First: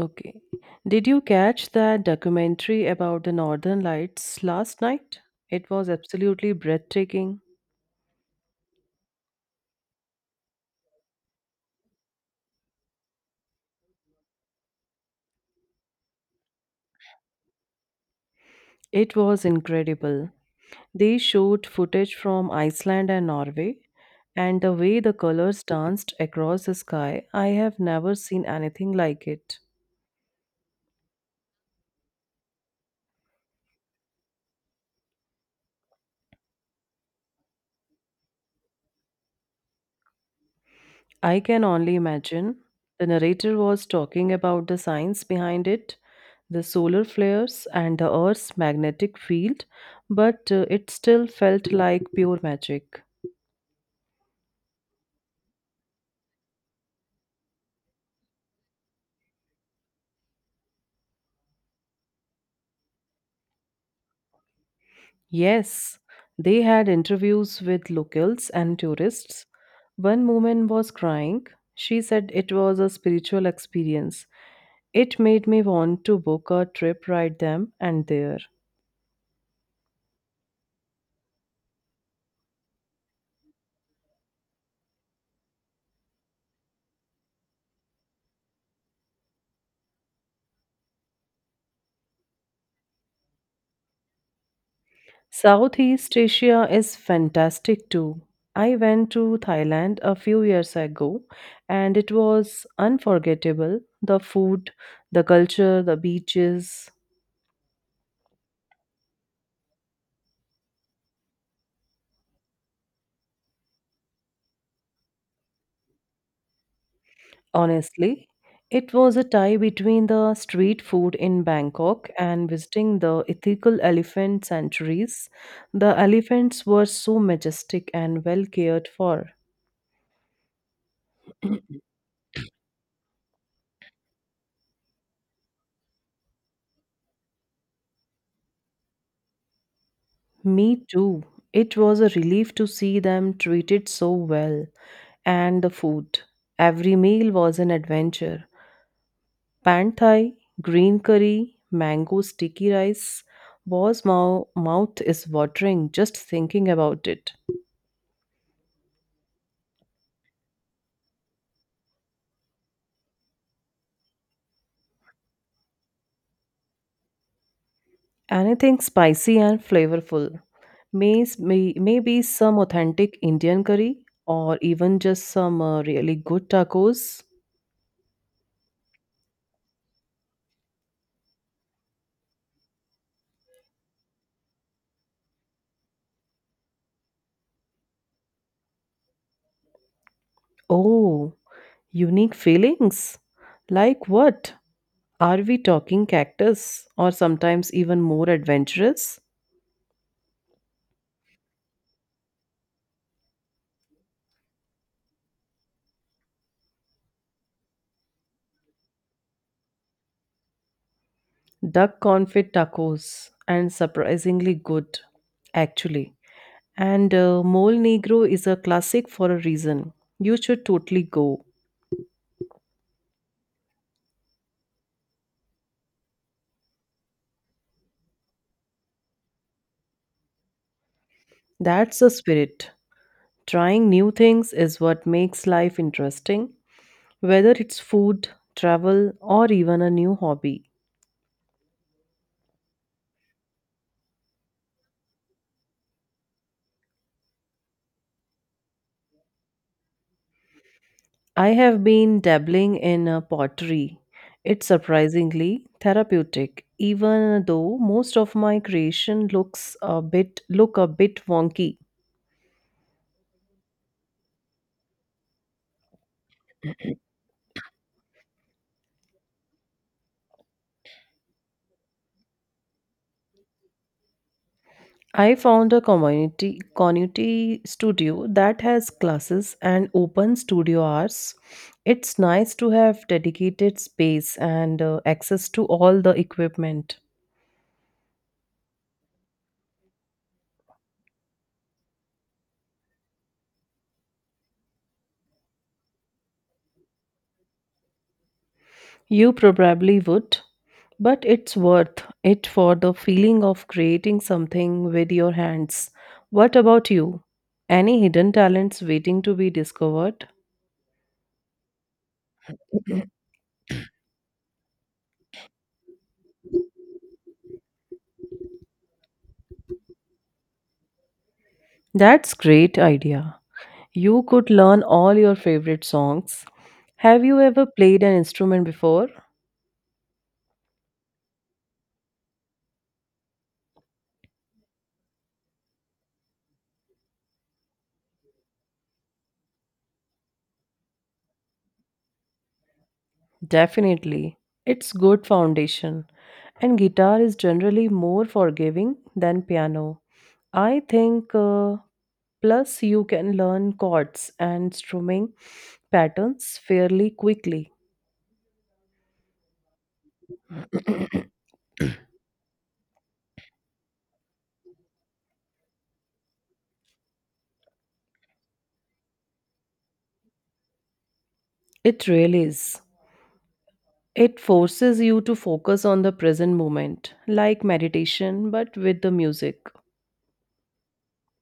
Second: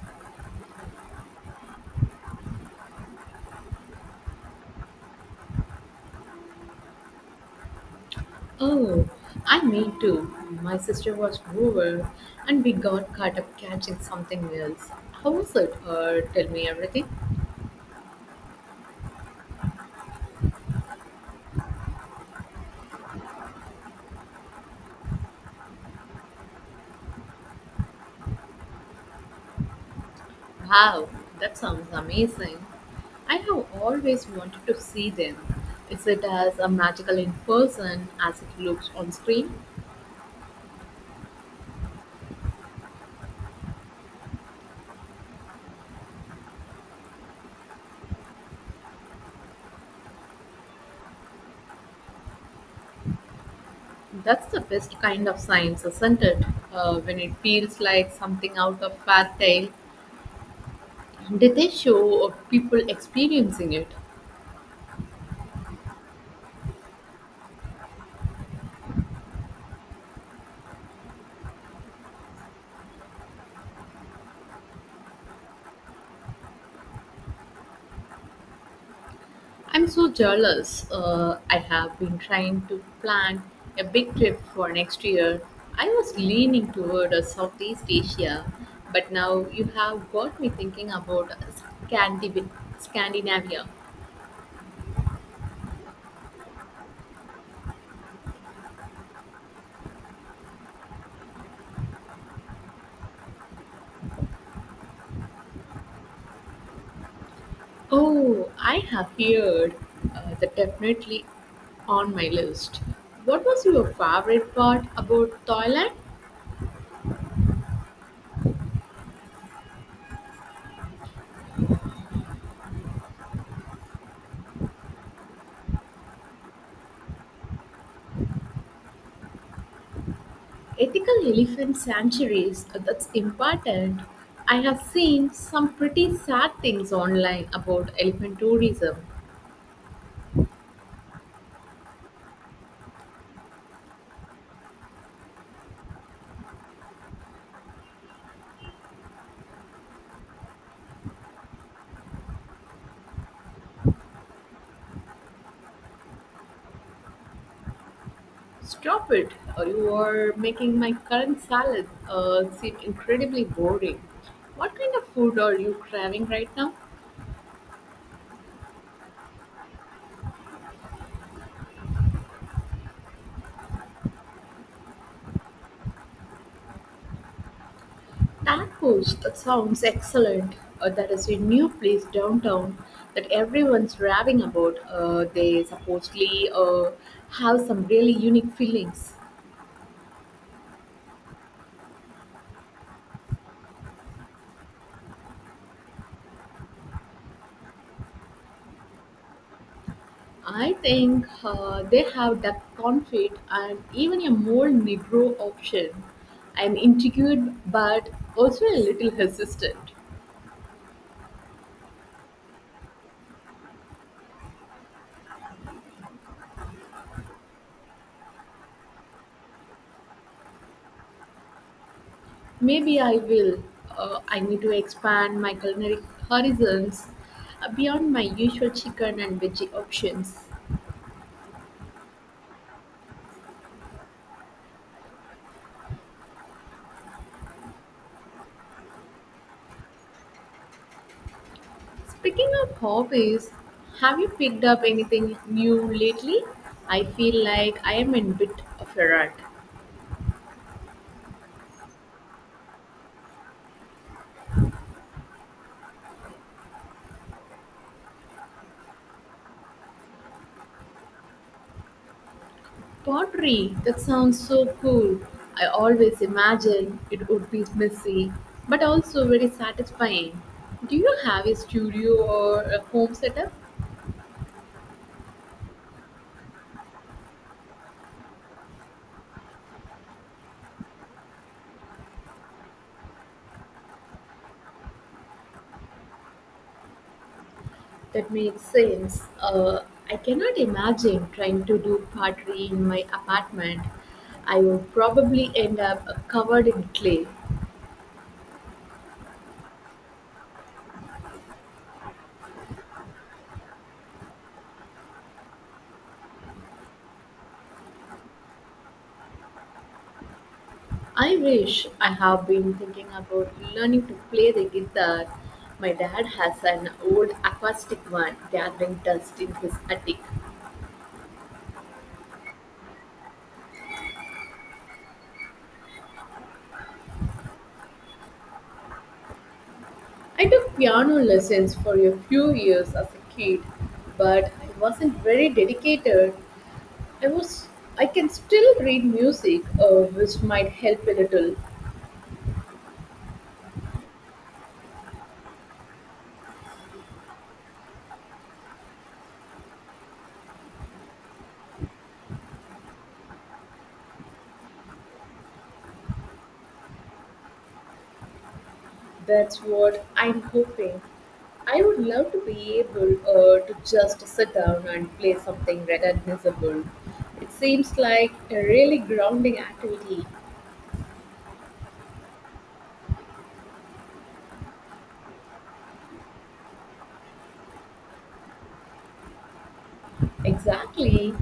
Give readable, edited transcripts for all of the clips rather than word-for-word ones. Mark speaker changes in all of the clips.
Speaker 1: Okay. Did you catch that documentary about the Northern Lights last night? It was absolutely breathtaking.
Speaker 2: Oh, I mean too. My sister was over and we got caught up catching something else. How was it? Tell me everything.
Speaker 1: It was incredible. They showed footage from Iceland and Norway, and the way the colors danced across the sky, I have never seen anything like it.
Speaker 2: Wow, that sounds amazing. I have always wanted to see them. Is it as a magical in person as it looks on screen?
Speaker 1: I can only imagine. The narrator was talking about the science behind it, the solar flares, and the Earth's magnetic field, but it still felt like pure magic.
Speaker 2: That's the best kind of science, isn't it? When it feels like something out of fairy tale. Did they show people experiencing it?
Speaker 1: Yes, they had interviews with locals and tourists. One woman was crying. She said it was a spiritual experience. It made me want to book a trip right then and there.
Speaker 2: I'm so jealous. I have been trying to plan a big trip for next year. I was leaning toward Southeast Asia, but now you have got me thinking about Scandib- Scandinavia.
Speaker 1: Southeast Asia is fantastic too. I went to Thailand a few years ago and it was unforgettable. The food, the culture, the beaches.
Speaker 2: Oh, I have heard that definitely on my list. What was your favorite part about Thailand?
Speaker 1: Honestly, it was a tie between the street food in Bangkok and visiting the ethical elephant sanctuaries. The elephants were so majestic and well cared for.
Speaker 2: Ethical elephant sanctuaries, that's important. I have seen some pretty sad things online about elephant tourism.
Speaker 1: Me too. It was a relief to see them treated so well. And the food. Every meal was an adventure. Pad Thai, green curry, mango sticky rice was my mouth is watering just thinking about it.
Speaker 2: Stop it. Uh, you are making my current salad seem incredibly boring. What kind of food are you craving right now?
Speaker 1: Anything spicy and flavorful. Maybe some authentic Indian curry or even just some really good tacos.
Speaker 2: Tacos, that sounds excellent. Uh, that is a new place downtown that everyone's raving about. Uh, they supposedly have some really unique fillings.
Speaker 1: Oh, unique feelings. Like what? Are we talking cactus or sometimes even more adventurous?
Speaker 2: I think they have duck confit and even a more Negro option. I'm intrigued, but also a little hesitant.
Speaker 1: Duck confit tacos and surprisingly good actually, and mole negro is a classic for a reason. You should totally go.
Speaker 2: Maybe I will. I need to expand my culinary horizons beyond my usual chicken and veggie options.
Speaker 1: That's the spirit. Trying new things is what makes life interesting, whether it's food, travel, or even a new hobby.
Speaker 2: Speaking of hobbies, have you picked up anything new lately? I feel like I am in a bit of a rut.
Speaker 1: I have been dabbling in pottery. It's surprisingly therapeutic, even though most of my creation looks a bit wonky.
Speaker 2: Pottery, that sounds so cool. I always imagine it would be messy, but also very satisfying. Do you have a studio or a home setup?
Speaker 1: I found a community studio that has classes and open studio hours. It's nice to have dedicated space and access to all the equipment.
Speaker 2: That makes sense. I cannot imagine trying to do pottery in my apartment. I would probably end up covered in clay.
Speaker 1: You probably would, but it's worth it for the feeling of creating something with your hands. What about you? Any hidden talents waiting to be discovered?
Speaker 2: I wish. I have been thinking about learning to play the guitar. My dad has an old acoustic one gathering dust in his attic.
Speaker 1: That's great idea. You could learn all your favorite songs. Have you ever played an instrument before?
Speaker 2: I took piano lessons for a few years as a kid, but I wasn't very dedicated. I was I can still read music, which might help a little.
Speaker 1: Definitely. It's good foundation. And guitar is generally more forgiving than piano. I think plus you can learn chords and strumming patterns fairly quickly.
Speaker 2: That's what I'm hoping. I would love to be able to just sit down and play something recognizable. It seems like a really grounding activity.
Speaker 1: It really is. It forces you to focus on the present moment, like meditation, but with the music.
Speaker 2: Exactly.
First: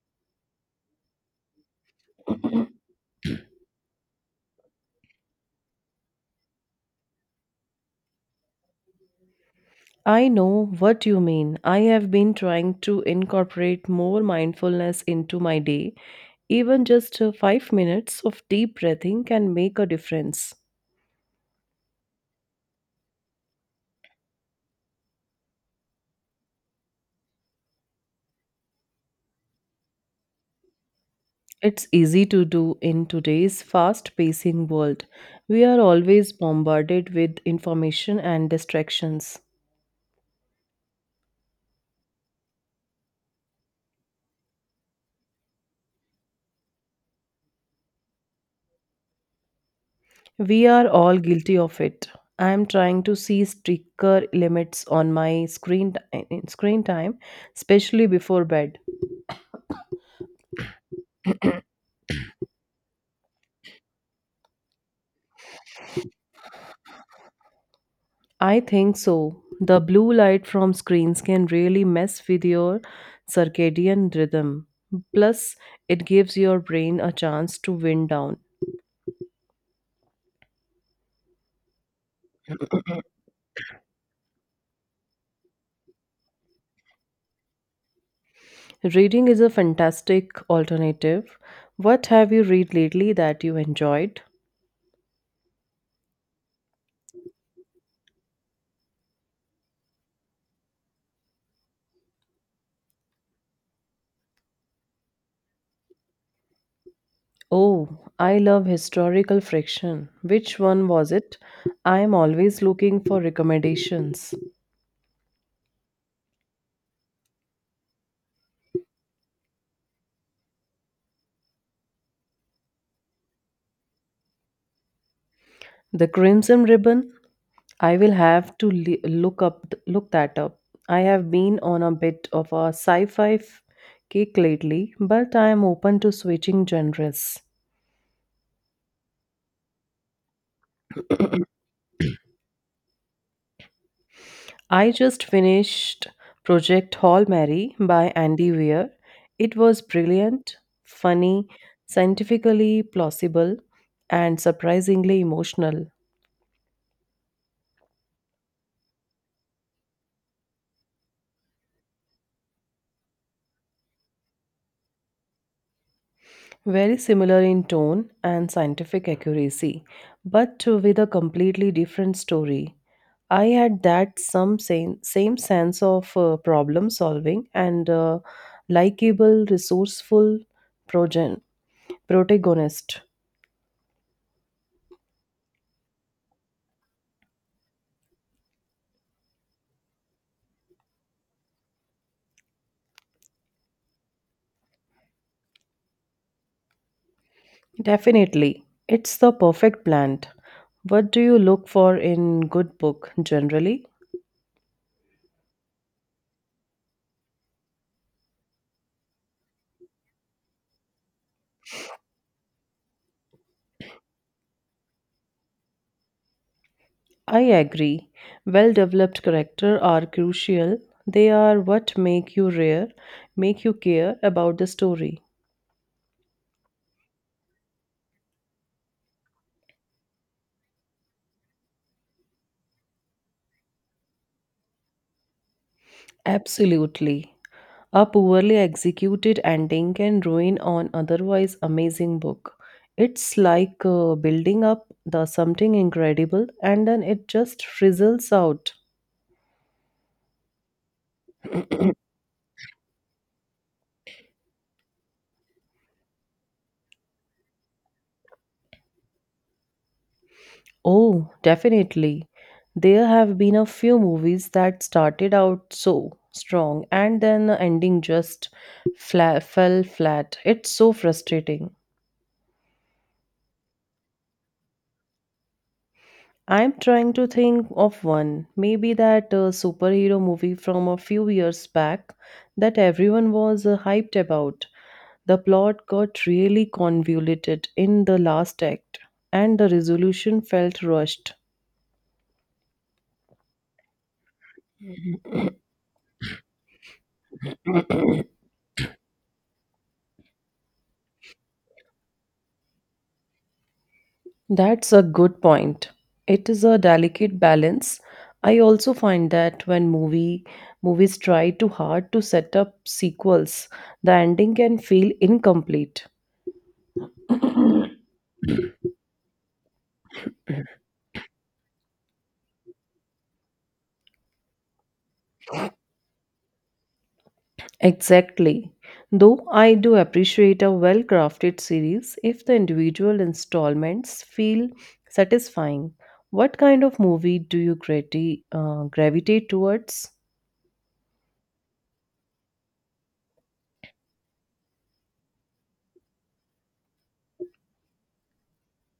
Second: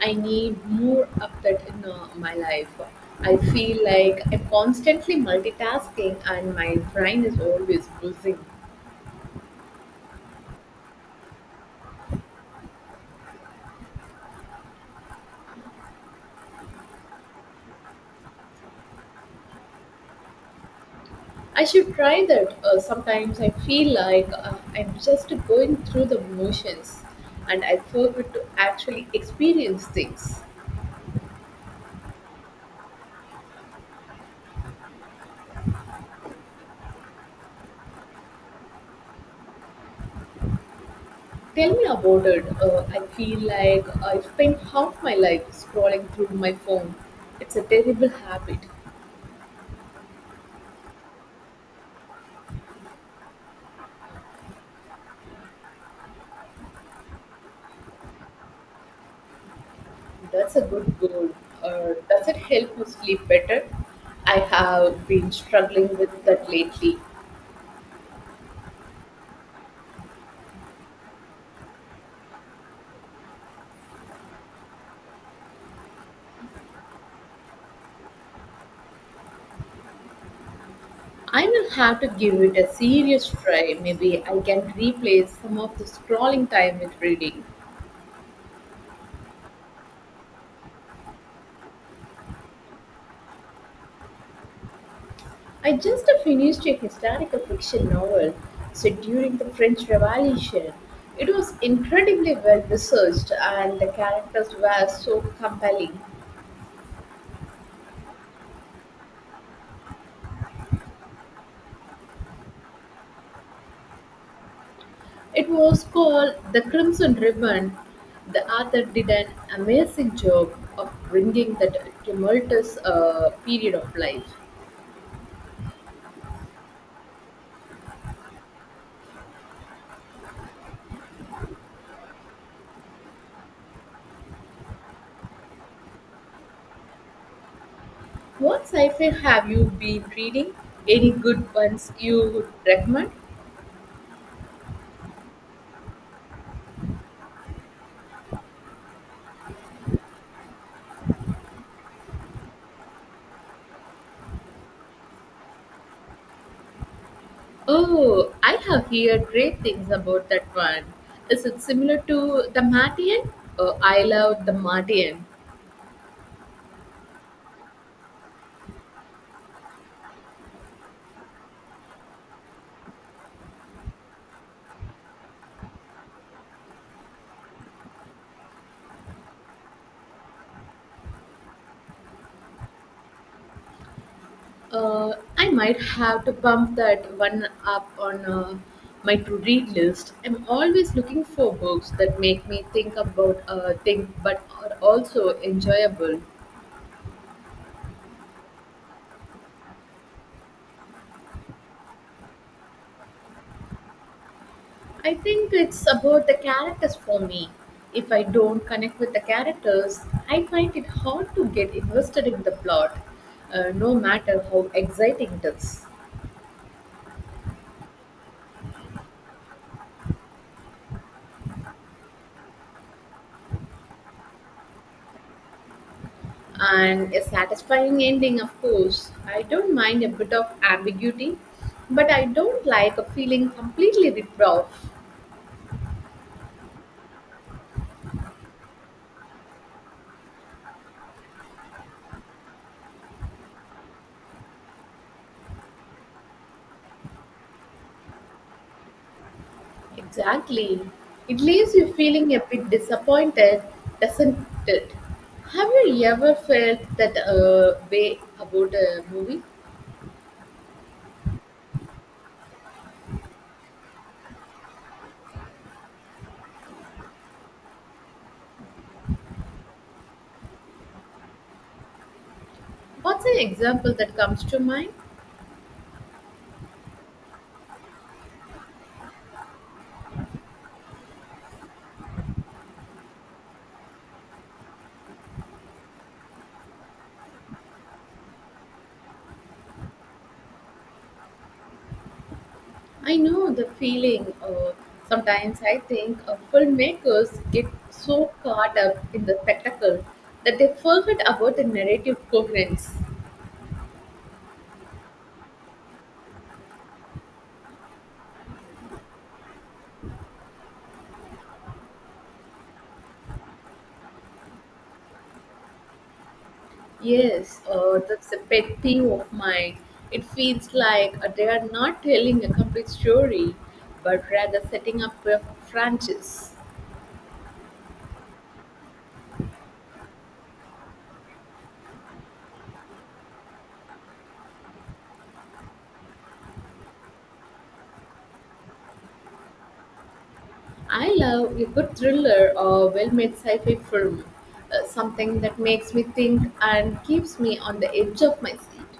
Speaker 2: I need more of that in my life. I feel like I'm constantly multitasking and my brain is always buzzing.
Speaker 1: I know what you mean. I have been trying to incorporate more mindfulness into my day. Even just 5 minutes of deep breathing can make a difference.
Speaker 2: I should try that. Sometimes I feel like I'm just going through the motions and I forget to actually experience things.
Speaker 1: It's easy to do in today's fast pacing world. We are always bombarded with information and distractions.
Speaker 2: Tell me about it. I feel like I spend half my life scrolling through my phone. It's a terrible habit.
Speaker 1: We are all guilty of it. I am trying to see stricter limits on my screen time, especially before bed.
Speaker 2: That's a good goal. Does it help you sleep better? I have been struggling with that lately.
Speaker 1: I think so. The blue light from screens can really mess with your circadian rhythm. Plus, it gives your brain a chance to wind down.
Speaker 2: I will have to give it a serious try. Maybe I can replace some of the scrolling time with reading.
Speaker 1: Reading is a fantastic alternative. What have you read lately that you enjoyed?
Speaker 2: I just finished a historical fiction novel set during the French Revolution. It was incredibly well researched and the characters were so compelling.
Speaker 1: Oh, I love historical fiction. Which one was it? I am always looking for recommendations.
Speaker 2: It was called "The Crimson Ribbon". The author did an amazing job of bringing that tumultuous period of life.
Speaker 1: The Crimson Ribbon? I will have to look that up. I have been on a bit of a kick lately, but I am open to switching genres.
Speaker 2: What sci-fi have you been reading? Any good ones you would recommend?
Speaker 1: I just finished Project Hall Mary by Andy Weir. It was brilliant, funny, scientifically plausible, and surprisingly emotional.
Speaker 2: Oh, I have heard great things about that one. Is it similar to The Martian? Oh, I love The Martian.
Speaker 1: Very similar in tone and scientific accuracy, but with a completely different story. I had that some same same sense of problem solving and likable, resourceful progen- protagonist.
Speaker 2: I might have to bump that one up on my to read list. I'm always looking for books that make me think about things but are also enjoyable.
Speaker 1: Definitely, it's the perfect plant. What do you look for in good book generally?
Speaker 2: I think it's about the characters for me. If I don't connect with the characters, I find it hard to get invested in the plot, no matter how exciting it is.
Speaker 1: I agree. Well developed character are crucial. They are what make you care about the story.
Speaker 2: And a satisfying ending, of course. I don't mind a bit of ambiguity, but I don't like a feeling completely ripped off.
Speaker 1: Absolutely. A poorly executed ending can ruin an otherwise amazing book. It's like building up the something incredible and then it just frizzles out.
Speaker 2: Exactly. It leaves you feeling a bit disappointed, doesn't it? Have you ever felt that way about a movie?
Speaker 1: Oh, definitely. There have been a few movies that started out so strong and then the ending just fell flat. It's so frustrating.
Speaker 2: What's an example that comes to mind?
Speaker 1: I'm trying to think of one. Maybe that superhero movie from a few years back that everyone was hyped about. The plot got really convoluted in the last act, and the resolution felt rushed.
Speaker 2: I know the feeling. Sometimes I think filmmakers get so caught up in the spectacle that they forget about the narrative coherence.
Speaker 1: That's a good point. It is a delicate balance. I also find that when movies try too hard to set up sequels, the ending can feel incomplete.
Speaker 2: Yes, that's a pet peeve of mine. It feels like they are not telling a complete story, but rather setting up a franchise.
Speaker 1: Exactly. Though I do appreciate a well crafted series if the individual installments feel satisfying. What kind of movie do you gravitate towards?
Speaker 2: I love a good thriller or well-made sci-fi film, something that makes me think and keeps me on the edge of my seat.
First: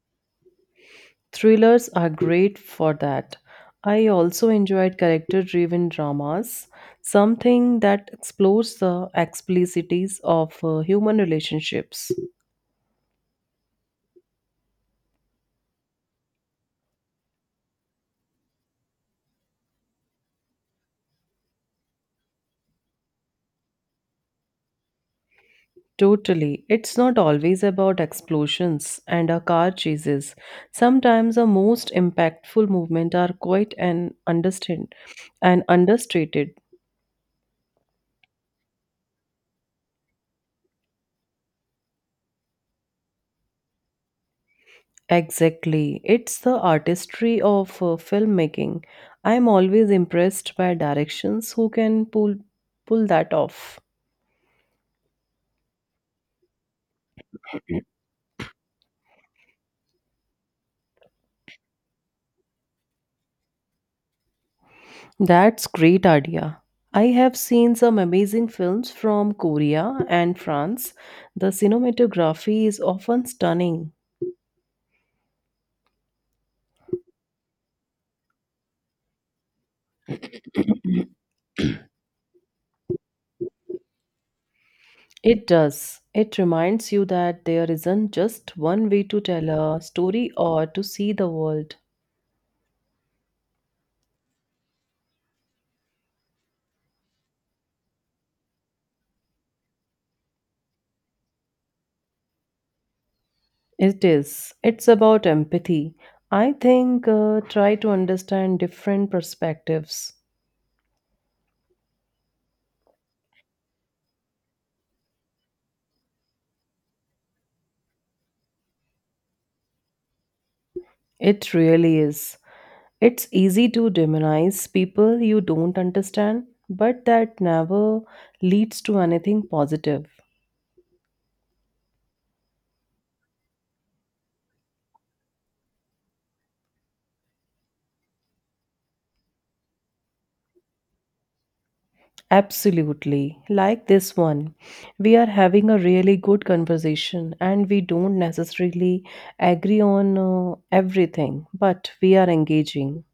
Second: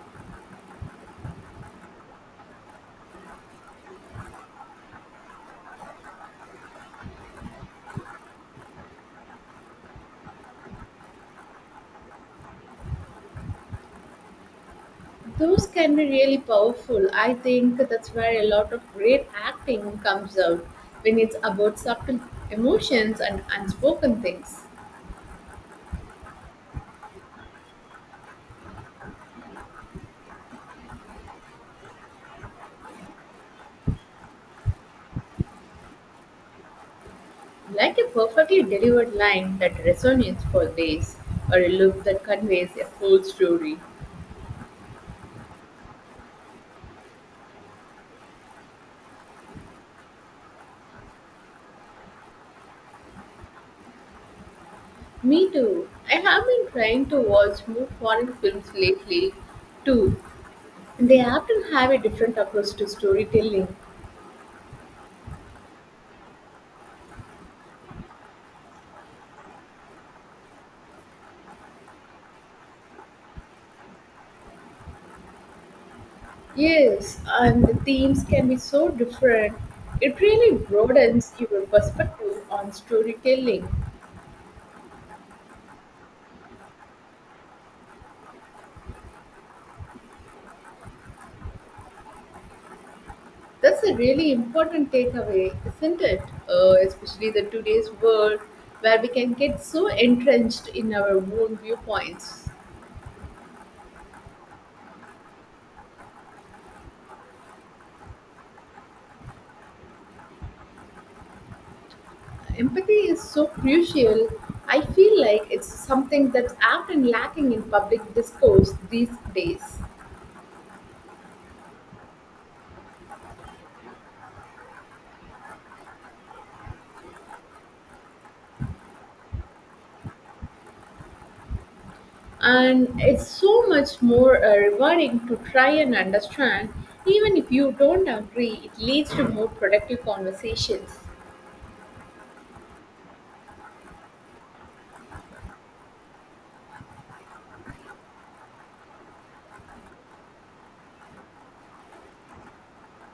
Speaker 1: Thrillers are great for that. I also enjoyed character driven dramas, something that explores the explicities of human relationships.
Speaker 2: Those can be really powerful. I think that's where a lot of great acting comes out, when it's about subtle emotions and unspoken things.
Speaker 1: Totally. It's not always about explosions and a car chases. Sometimes the most impactful movements are quite an understand and understated.
Speaker 2: Like a perfectly delivered line that resonates for days, or a look that conveys a full story.
Speaker 1: Exactly. It's the artistry of filmmaking. I'm always impressed by directions who can pull that off.
Speaker 2: Me too. I have been trying to watch more foreign films lately, too, and they often have a different approach to storytelling.
Speaker 1: That's great idea. I have seen some amazing films from Korea and France. The cinematography is often stunning.
Speaker 2: Yes, and the themes can be so different. It really broadens your perspective on storytelling.
Speaker 1: It does. It reminds you that there isn't just one way to tell a story or to see the world.
Speaker 2: That's a really important takeaway, isn't it? Especially the today's world where we can get so entrenched in our own viewpoints.
Speaker 1: It is. It's about empathy. I think try to understand different perspectives.
Speaker 2: Empathy is so crucial. I feel like it's something that's often lacking in public discourse these days.
Speaker 1: It really is. It's easy to demonize people you don't understand, but that never leads to anything positive.
Speaker 2: And it's so much more rewarding to try and understand, even if you don't agree. It leads to more productive conversations.
Speaker 1: Absolutely. Like this one, we are having a really good conversation and we don't necessarily agree on everything, but we are engaging.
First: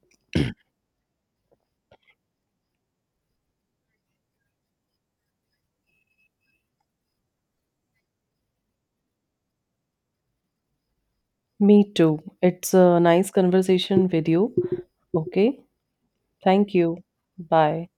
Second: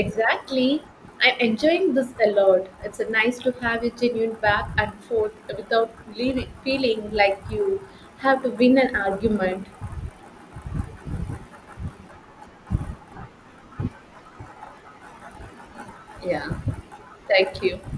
Speaker 2: Exactly. I'm enjoying this a lot. It's nice to have a genuine back and forth without leaving, feeling like you have to win an argument.
Speaker 1: Me too. It's a nice conversation with you. Okay.
Speaker 2: Yeah,
Speaker 1: Thank you.
Speaker 2: thank you.
Speaker 1: Bye.